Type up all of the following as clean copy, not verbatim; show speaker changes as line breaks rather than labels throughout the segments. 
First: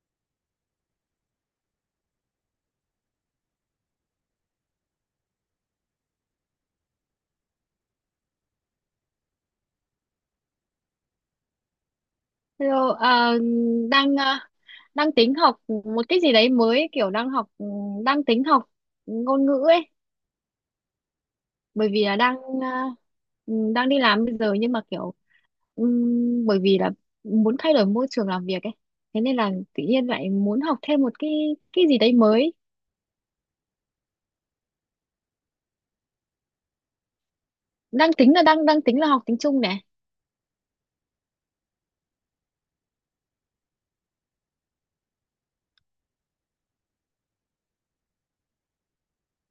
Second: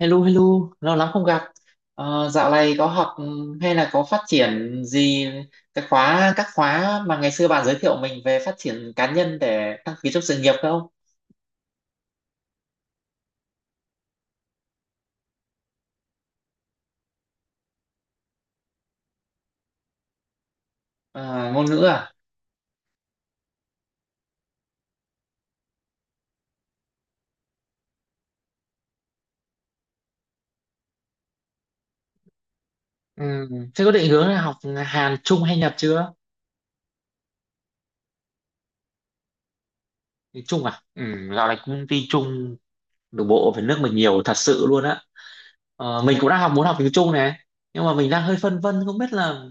Hello, hello, lâu lắm không gặp. Dạo này có học, hay là có phát triển gì cái khóa các khóa mà ngày xưa bạn giới thiệu mình về phát triển cá nhân để đăng ký trong sự nghiệp không?
Hello, đang ờ, đang tính học một cái gì đấy mới kiểu đang tính học ngôn ngữ ấy,
Ờ, ngôn ngữ
bởi vì
à?
là ờ, ừ, đang đi làm bây giờ, nhưng mà kiểu bởi vì là muốn thay đổi môi trường làm việc ấy, thế nên là tự nhiên lại muốn học thêm một cái gì đấy mới,
Ừ. Thế có định hướng là học Hàn, Trung hay Nhật chưa?
đang tính là học tiếng Trung này.
Thì Trung à? Ừ, dạo này công ty Trung nội bộ về nước mình nhiều thật sự luôn á. Mình cũng đang học muốn học tiếng Trung này, nhưng mà mình đang hơi phân vân không biết là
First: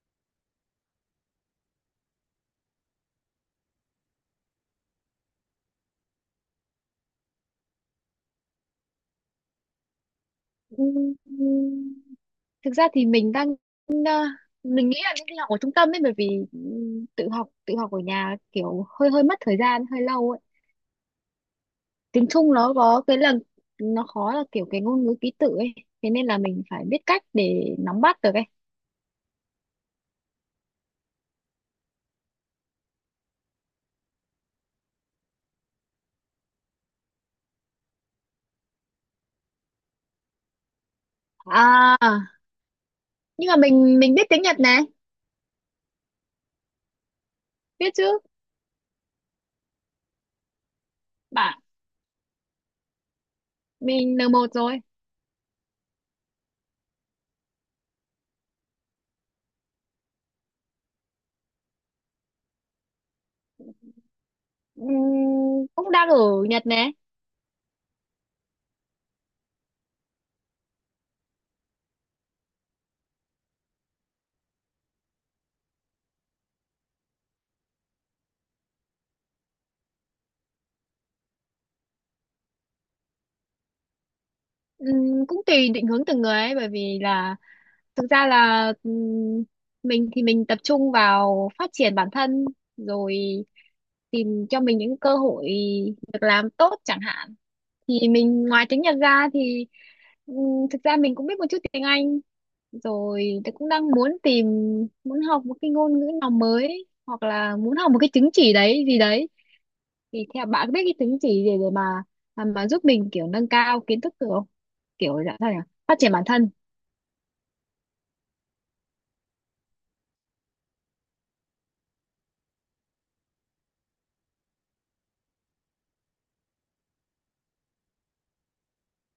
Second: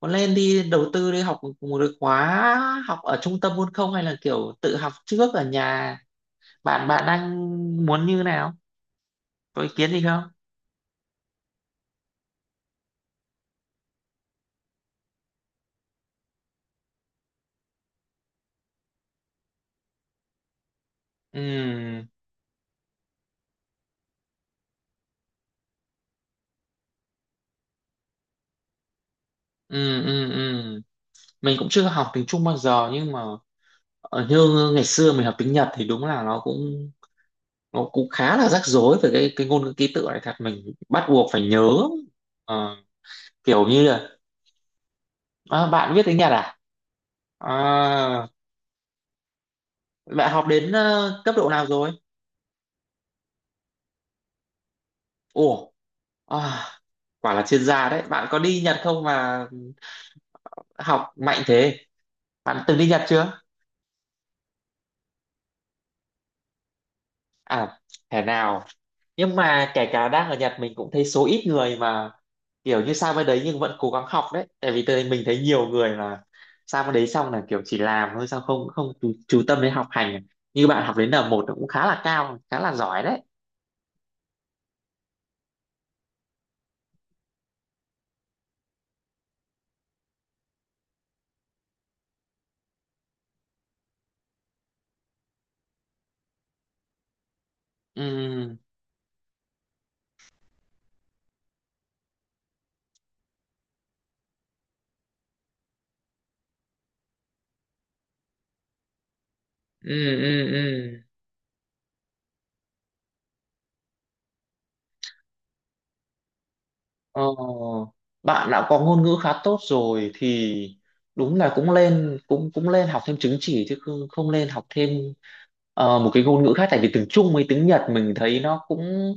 có lên đi đầu tư đi học một cái khóa học ở trung tâm luôn không, hay là kiểu tự học trước ở nhà. Bạn bạn đang muốn như nào, có ý kiến gì không?
Ừm, thực ra thì ờ, mình nghĩ là nên đi học ở trung tâm ấy, bởi vì tự học ở nhà kiểu hơi hơi mất thời gian, hơi lâu ấy.
Ừ,
Tiếng Trung nó có cái là nó khó, là kiểu cái ngôn ngữ ký tự ấy, thế nên là mình phải biết cách để nắm bắt được ấy.
ừ, ừ. Ừ, mình cũng chưa học tiếng Trung bao giờ, nhưng mà như ngày xưa mình học tiếng Nhật thì đúng là nó cũng khá là rắc rối về cái ngôn ngữ ký tự này, thật mình bắt buộc phải nhớ.
À,
Ờ,
nhưng mà
Kiểu như
mình
là,
mình biết tiếng Nhật này.
à, bạn biết tiếng Nhật à?
Biết
À,
chứ,
bạn học đến cấp độ
bạn,
nào rồi?
mình N1 rồi.
Ủa, à, quả là chuyên gia đấy. Bạn có đi Nhật không mà học mạnh thế? Bạn từng đi Nhật chưa?
Ừm, cũng đang ở Nhật này.
À, thế nào? Nhưng mà kể cả đang ở Nhật mình cũng thấy số ít người mà kiểu như sang bên đấy nhưng vẫn cố gắng học đấy. Tại vì mình thấy nhiều người là sang bên đấy xong là kiểu chỉ làm thôi, sao không không chú tâm đến học hành. Như bạn học đến N1 cũng khá là cao, khá là giỏi đấy.
Cũng tùy định hướng từng người ấy, bởi vì là thực ra là mình thì mình tập trung vào phát triển bản thân, rồi tìm cho mình những cơ hội việc làm tốt chẳng hạn, thì mình
Ừ,
ngoài tiếng Nhật ra thì. Ừ, thực ra mình cũng biết một chút tiếng Anh, rồi tôi cũng đang muốn học một cái ngôn ngữ nào mới, hoặc là muốn học một cái chứng chỉ đấy gì đấy,
ừ,
thì theo
ừ,
bạn biết
ừ.
cái chứng chỉ gì để mà giúp mình kiểu nâng cao kiến thức được không, kiểu dạng sao nhỉ, phát triển bản thân.
Ờ, Bạn đã có ngôn ngữ khá tốt rồi thì đúng là cũng lên cũng cũng lên học thêm chứng chỉ, chứ không lên học thêm một cái ngôn ngữ khác. Tại vì tiếng Trung với tiếng Nhật mình thấy nó cũng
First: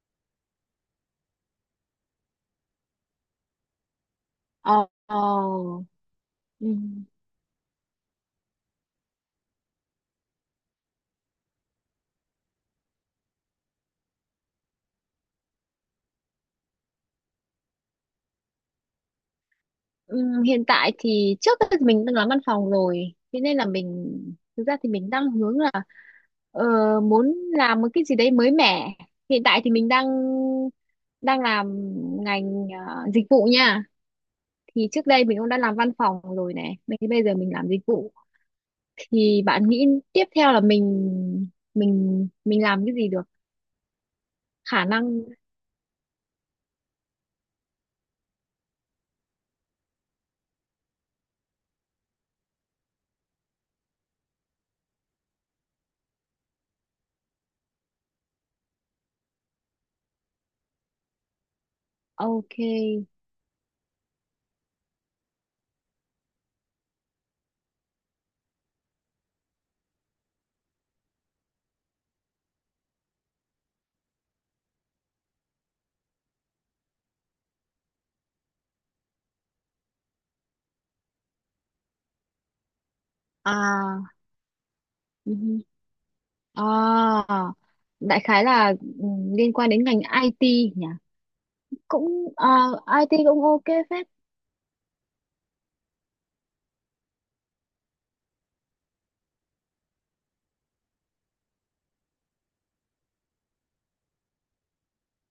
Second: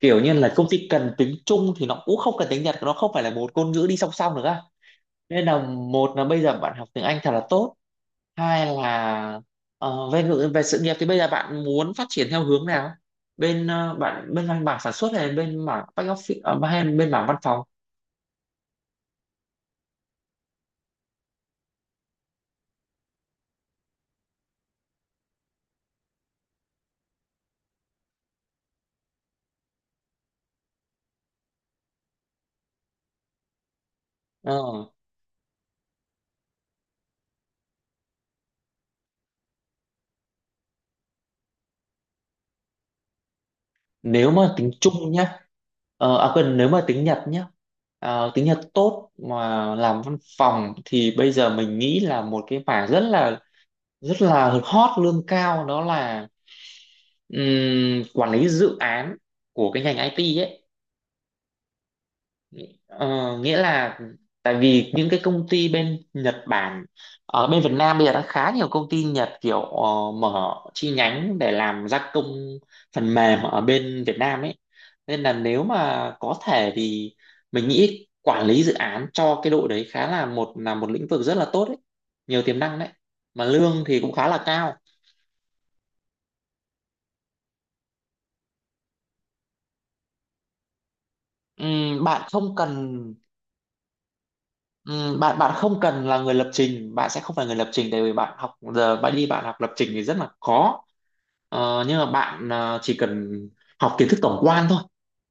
kiểu như là công ty cần tiếng Trung thì nó cũng không cần tiếng Nhật, nó không phải là một ngôn ngữ đi song song được á.
Ờ, ờ,
Nên là một là bây giờ
ừ.
bạn học tiếng Anh thật là tốt, hai là về sự nghiệp thì bây giờ bạn muốn phát triển theo hướng nào, bạn bên mảng sản xuất hay bên mảng back office, hay bên mảng văn phòng?
Hiện tại thì trước đây thì mình đang làm văn phòng rồi, thế nên là mình thực ra thì mình đang hướng là ờ, muốn làm một cái gì đấy mới mẻ. Hiện tại thì mình đang đang làm ngành dịch vụ nha.
Ờ,
Thì trước đây mình cũng đã làm văn phòng rồi này, bây bây giờ mình làm dịch vụ, thì bạn nghĩ tiếp theo là mình làm cái gì được,
Nếu mà tính
khả
chung
năng.
nhá, à quên, nếu mà tính Nhật nhá, tính Nhật tốt mà làm văn phòng thì bây giờ mình nghĩ là một cái mảng rất là hot, lương cao, đó là quản lý dự án của cái ngành IT ấy.
Ok.
Ờ, nghĩa là tại vì những cái công ty bên Nhật Bản ở bên Việt Nam bây giờ đã khá nhiều công ty Nhật kiểu mở chi nhánh để làm gia công phần mềm ở bên Việt Nam ấy, nên là nếu mà có thể thì mình nghĩ quản lý dự án cho cái đội đấy khá là một lĩnh vực rất là tốt đấy, nhiều tiềm năng đấy, mà lương thì
à
cũng khá là cao.
À, đại khái là ừ, liên quan đến ngành IT nhỉ?
Ừm,
Cũng
bạn
à,
không cần
IT cũng ok phết.
bạn không cần là người lập trình, bạn sẽ không phải người lập trình, tại vì bạn học giờ bạn đi bạn học lập trình thì rất là khó. Nhưng mà bạn chỉ cần học kiến thức tổng quan thôi,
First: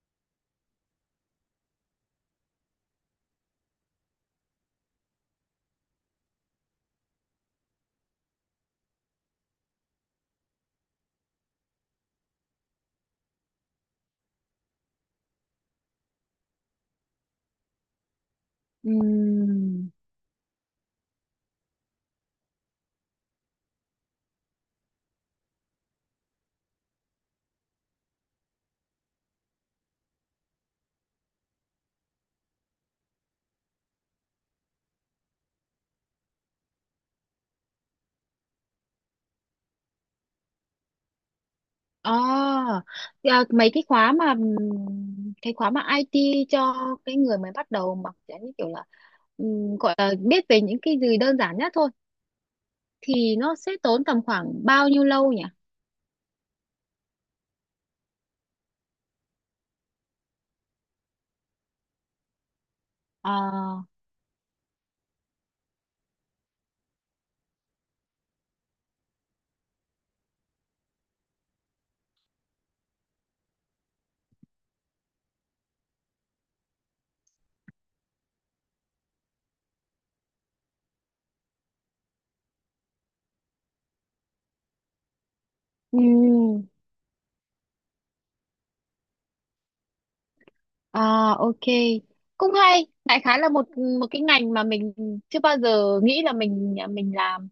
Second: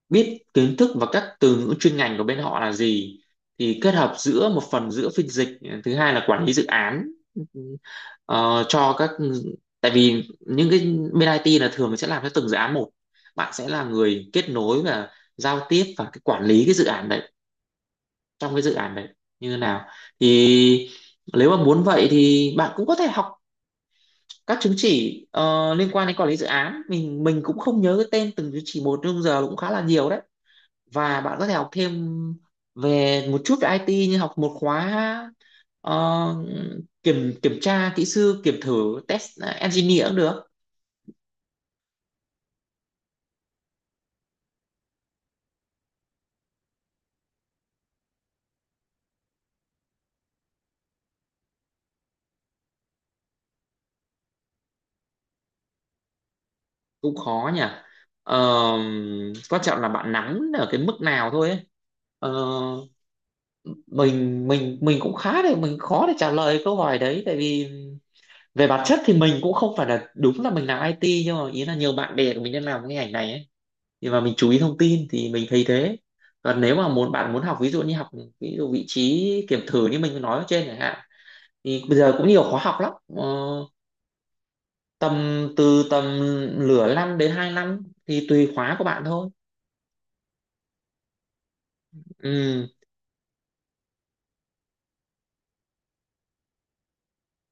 biết kiến thức và các từ ngữ chuyên ngành của bên họ là gì, thì kết hợp giữa một phần giữa phiên dịch, thứ hai là quản lý dự án. Ờ, cho các tại vì những cái bên IT là thường sẽ làm cho từng dự án một, bạn sẽ là người kết nối và giao tiếp và cái quản lý cái dự án đấy, trong cái dự án đấy như thế nào,
Ừm.
thì nếu mà muốn vậy thì bạn cũng có thể học các chứng chỉ liên quan đến quản lý dự án. Mình cũng không nhớ cái tên từng chứng chỉ một, nhưng giờ cũng khá là nhiều đấy. Và bạn có thể học thêm về một chút về IT, như học một khóa, ờ, kiểm kiểm tra kỹ sư kiểm thử, test engineer cũng được.
À, thì, à, mấy cái khóa mà IT cho cái người mới bắt đầu mà kiểu như kiểu là gọi là biết về những cái gì đơn giản nhất thôi, thì nó sẽ tốn tầm khoảng bao nhiêu lâu nhỉ?
Cũng khó nhỉ. Ờ, Quan trọng là bạn nắm ở cái mức nào thôi ấy. Ờ,
À,
mình cũng khá để mình khó để trả lời câu hỏi đấy, tại vì về bản chất thì mình cũng không phải là, đúng là mình làm IT, nhưng mà ý là nhiều bạn bè của mình đang làm cái ngành này ấy, thì mà mình chú ý thông tin thì mình thấy thế. Còn nếu mà bạn muốn học, ví dụ như học, ví dụ vị trí kiểm thử như mình nói ở trên chẳng hạn, thì bây giờ cũng nhiều khóa học lắm, tầm từ nửa năm đến 2 năm, thì tùy khóa của bạn thôi.
À, ok, cũng
Ừ.
hay. Đại khái là một một cái ngành mà mình chưa bao giờ nghĩ là mình mình làm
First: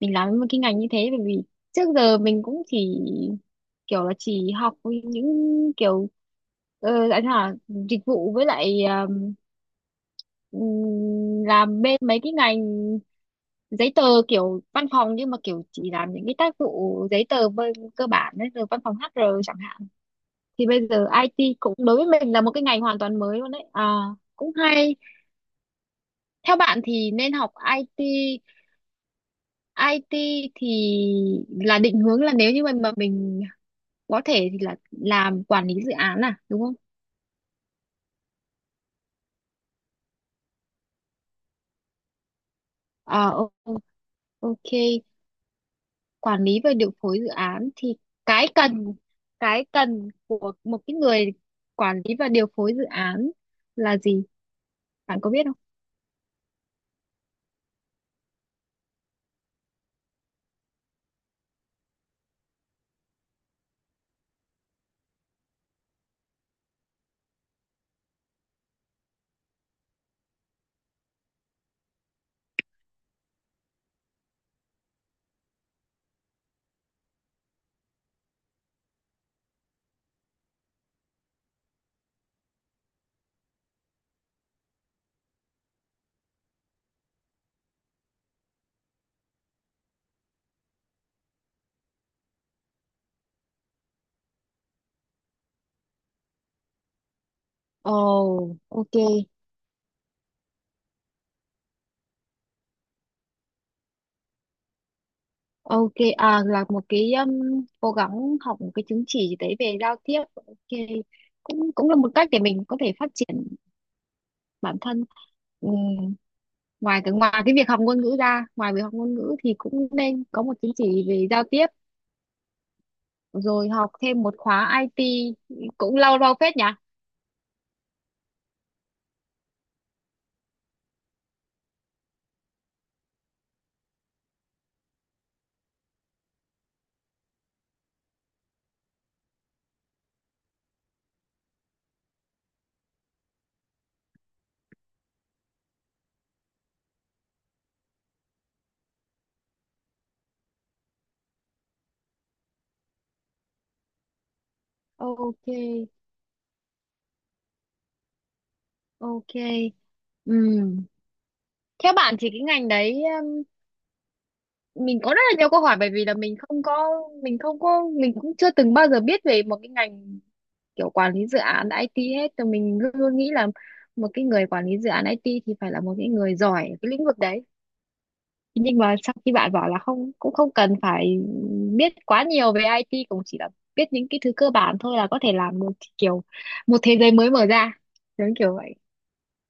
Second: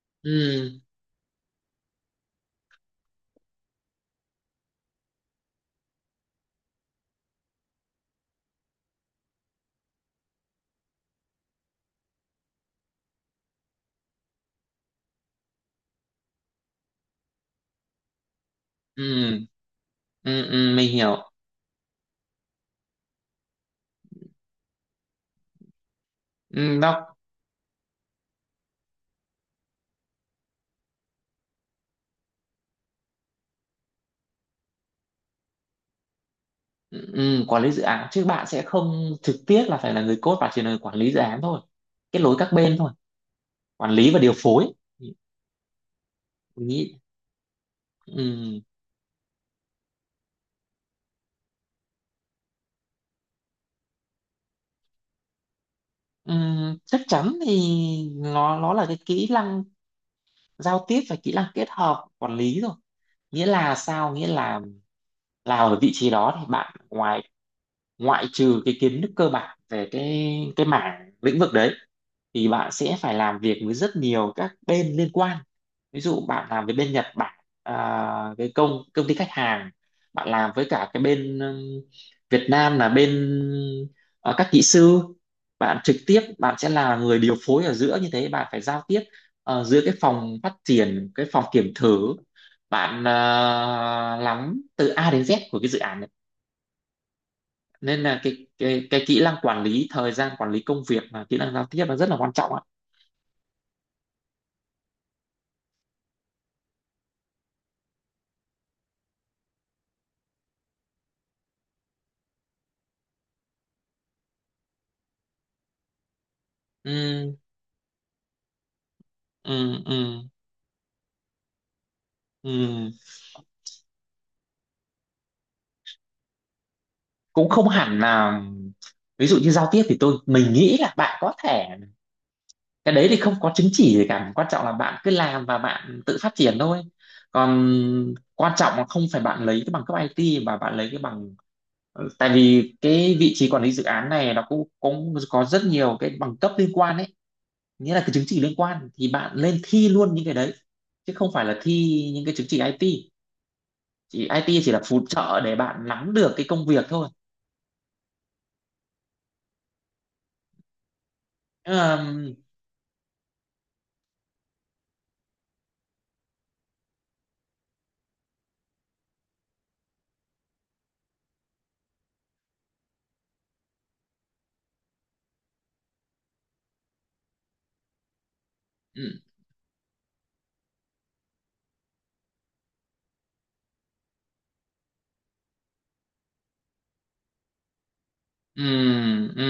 mình làm một cái
Ừ,
ngành như thế, bởi vì trước giờ mình cũng chỉ kiểu là chỉ học những kiểu anh hả dịch vụ, với lại làm bên mấy cái ngành giấy tờ kiểu văn phòng, nhưng mà kiểu chỉ làm những cái tác vụ giấy tờ bên cơ bản đấy, rồi văn phòng HR
ừ,
chẳng hạn.
ừ,
Thì
ừ
bây
mình
giờ
hiểu.
IT cũng đối với mình là một cái ngành hoàn toàn mới luôn đấy à, cũng hay. Theo
Ừ,
bạn thì
nó,
nên học IT, IT thì là định hướng, là nếu như mà mình có thể thì là làm quản lý dự án à, đúng không?
ừ, quản lý dự án chứ bạn sẽ không trực tiếp là phải là người code, bạn chỉ là người quản lý dự án thôi, kết nối các bên thôi.
Ờ, ô-
Quản lý và điều phối.
ok. Quản lý
Mình
và điều
nghĩ,
phối dự án thì cái
ừ,
cần cái cần của một cái người quản lý và điều phối dự án là gì, bạn có biết không?
ừ, chắc chắn thì nó là cái kỹ năng giao tiếp và kỹ năng kết hợp quản lý rồi. Nghĩa là sao, nghĩa là ở vị trí đó thì bạn ngoại trừ cái kiến thức cơ bản về cái mảng lĩnh vực đấy, thì bạn sẽ phải làm việc với rất nhiều các bên liên quan. Ví dụ bạn làm với bên Nhật Bản, à, cái công công ty khách hàng, bạn làm với cả cái bên, Việt Nam là bên, ờ, các kỹ sư, bạn trực tiếp bạn sẽ là người điều phối ở giữa. Như thế bạn phải giao tiếp giữa cái phòng phát triển, cái phòng kiểm thử, bạn lắm từ A đến Z của cái dự án này. Nên là
Ồ, ok.
cái kỹ năng quản lý thời gian, quản lý công việc và kỹ năng giao tiếp là rất là quan trọng ạ.
Ok, à, là một cái, cố gắng học một cái chứng chỉ gì đấy về giao tiếp. Ok, cũng cũng là một cách để mình có thể phát triển bản thân. Ừm, ngoài cái
Ừm,
ngoài cái việc học ngôn ngữ ra, ngoài việc học ngôn ngữ thì
ừ,
cũng
ừ,
nên có một chứng chỉ về giao tiếp,
ừ.
rồi học thêm một khóa IT, cũng lâu lâu phết nhỉ?
Cũng không hẳn là, ví dụ như giao tiếp thì mình nghĩ là bạn có thể, cái đấy thì không có chứng chỉ gì cả, quan trọng là bạn cứ làm và bạn tự phát triển thôi. Còn quan trọng là không phải bạn lấy cái bằng cấp IT mà bạn lấy cái bằng, ừ, tại vì cái vị trí quản lý dự án này nó cũng cũng có rất nhiều cái bằng cấp liên quan ấy. Nghĩa là cái chứng chỉ liên quan thì bạn lên thi luôn những cái đấy, chứ không phải là thi những cái chứng chỉ IT. Chỉ IT là phụ trợ
Ok,
để bạn nắm được cái công việc thôi.
ok. Ừm. Theo bạn thì
Ờm,
cái ngành đấy, mình có rất là nhiều câu hỏi, bởi vì là mình không có mình không có mình cũng chưa từng bao giờ biết về một cái ngành kiểu quản lý dự án IT hết, thì mình luôn nghĩ là một cái người quản lý dự án IT thì phải là một cái người giỏi ở cái lĩnh vực đấy, nhưng mà sau
ừm.
khi bạn bảo là không cũng không cần phải biết quá nhiều về IT, cũng chỉ là biết những cái thứ cơ bản thôi là có thể làm được, kiểu một thế giới mới mở ra giống kiểu
Ừ,
vậy.
ừ.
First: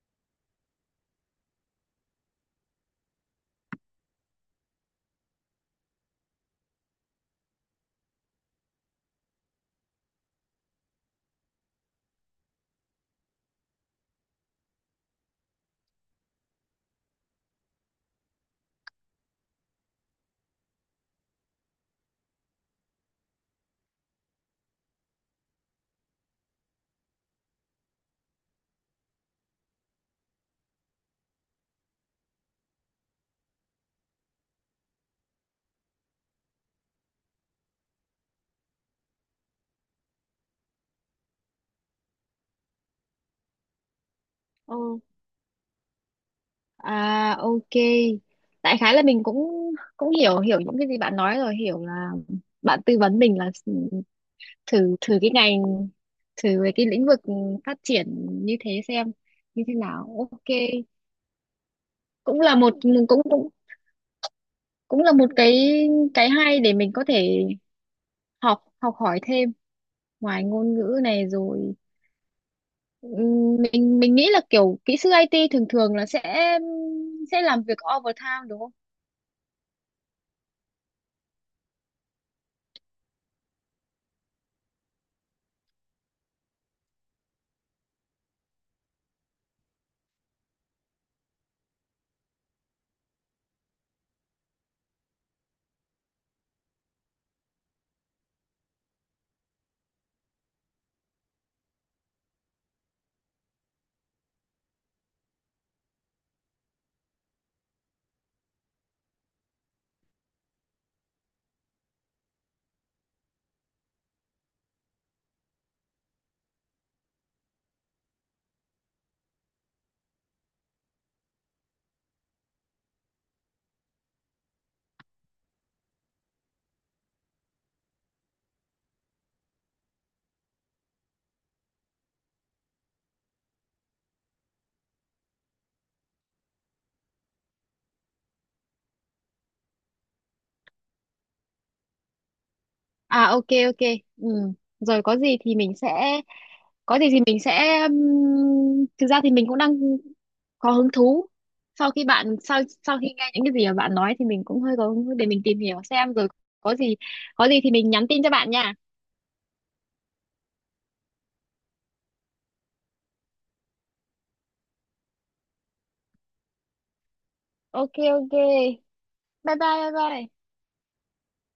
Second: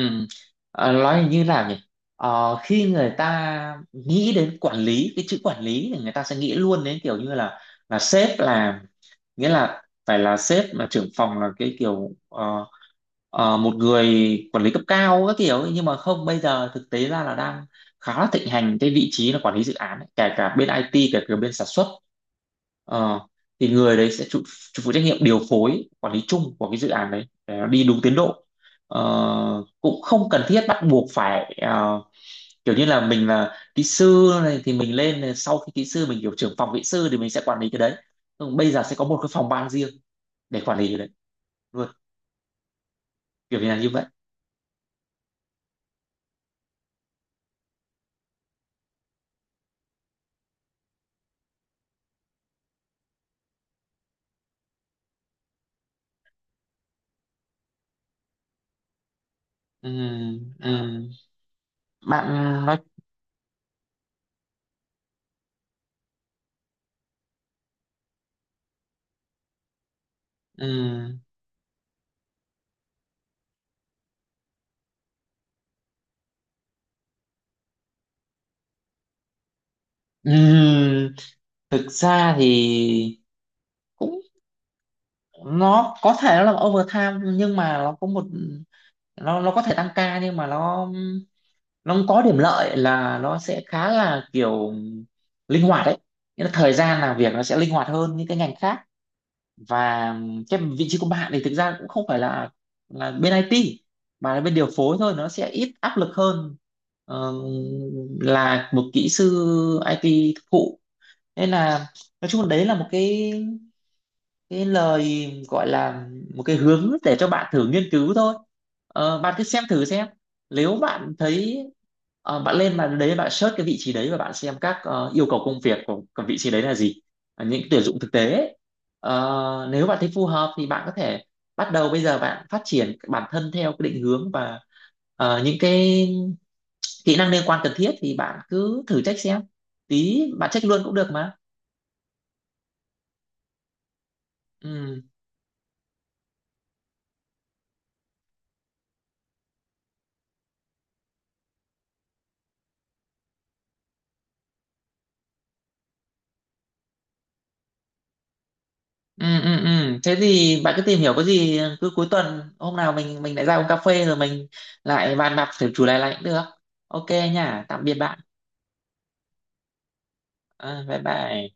Nói như nào nhỉ? Khi người ta nghĩ đến quản lý, cái chữ quản lý, thì người ta sẽ nghĩ luôn đến kiểu như là sếp, là, nghĩa là phải là sếp, là trưởng phòng, là cái kiểu, một người quản lý cấp cao các kiểu ấy. Nhưng mà không, bây giờ thực tế ra là đang khá là thịnh hành cái vị trí là quản lý dự án ấy. Kể cả bên IT, kể cả bên sản xuất. Ờ, thì người đấy sẽ chịu chịu phụ trách nhiệm điều phối quản lý chung của cái dự án đấy để nó đi đúng tiến độ. Ờ, cũng không cần thiết bắt buộc phải, kiểu như là mình là kỹ sư này thì mình lên này, sau khi kỹ sư mình kiểu trưởng phòng kỹ sư thì mình sẽ quản lý cái đấy. Nhưng bây giờ sẽ có một cái phòng ban riêng để quản lý cái đấy luôn, kiểu như là như vậy.
Ồ, à, ok. Đại khái là mình cũng cũng hiểu hiểu những cái gì bạn nói rồi, hiểu là bạn tư vấn mình là thử thử cái ngành, thử về cái lĩnh vực phát triển như thế, xem như thế nào, ok.
Ừm, ừm. Bạn
cũng là một
nói,
cũng cũng cũng là một cái hay để mình có thể học học hỏi thêm ngoài ngôn ngữ
ừm,
này rồi. Mình nghĩ là kiểu kỹ sư IT thường thường là sẽ làm việc overtime đúng không?
ừm. Thực ra thì cũng, nó có thể nó là overtime, nhưng mà nó có thể tăng ca, nhưng mà nó không có điểm lợi là nó sẽ khá là kiểu linh hoạt đấy. Nghĩa là thời gian làm việc nó sẽ linh hoạt hơn những cái ngành khác. Và cái vị trí của bạn thì thực ra cũng không phải là bên IT, mà là bên điều phối thôi, nó sẽ ít áp lực hơn ờ, là một kỹ sư IT thực thụ. Nên là nói chung là đấy là một cái lời, gọi là một cái hướng để cho bạn thử nghiên cứu thôi. Bạn cứ xem thử xem, nếu bạn thấy, bạn search cái vị trí đấy và bạn xem các yêu cầu công việc của vị trí đấy là gì. Những tuyển dụng thực tế ấy. Nếu bạn thấy phù hợp thì bạn có thể bắt đầu bây giờ bạn phát triển bản thân theo cái định hướng và những cái kỹ năng liên quan cần thiết, thì bạn cứ thử check xem, tí bạn check luôn cũng được mà.
À, ok, ok. Ừ.
Ừ,
Rồi có gì thì mình sẽ thực ra thì mình cũng đang có hứng thú. Sau khi nghe những cái gì mà bạn nói thì mình cũng hơi có hứng thú để mình tìm hiểu xem, rồi có gì có gì thì mình nhắn tin cho bạn nha.
ừ, ừ. Ừ, thế thì bạn cứ tìm hiểu, có gì cứ cuối tuần hôm nào mình lại ra uống cà phê rồi mình lại bàn bạc thử chủ đề này cũng được. Ok nha, tạm biệt
Ok,
bạn.
ok. Bye bye, bye bye.
Ờ, bye bye.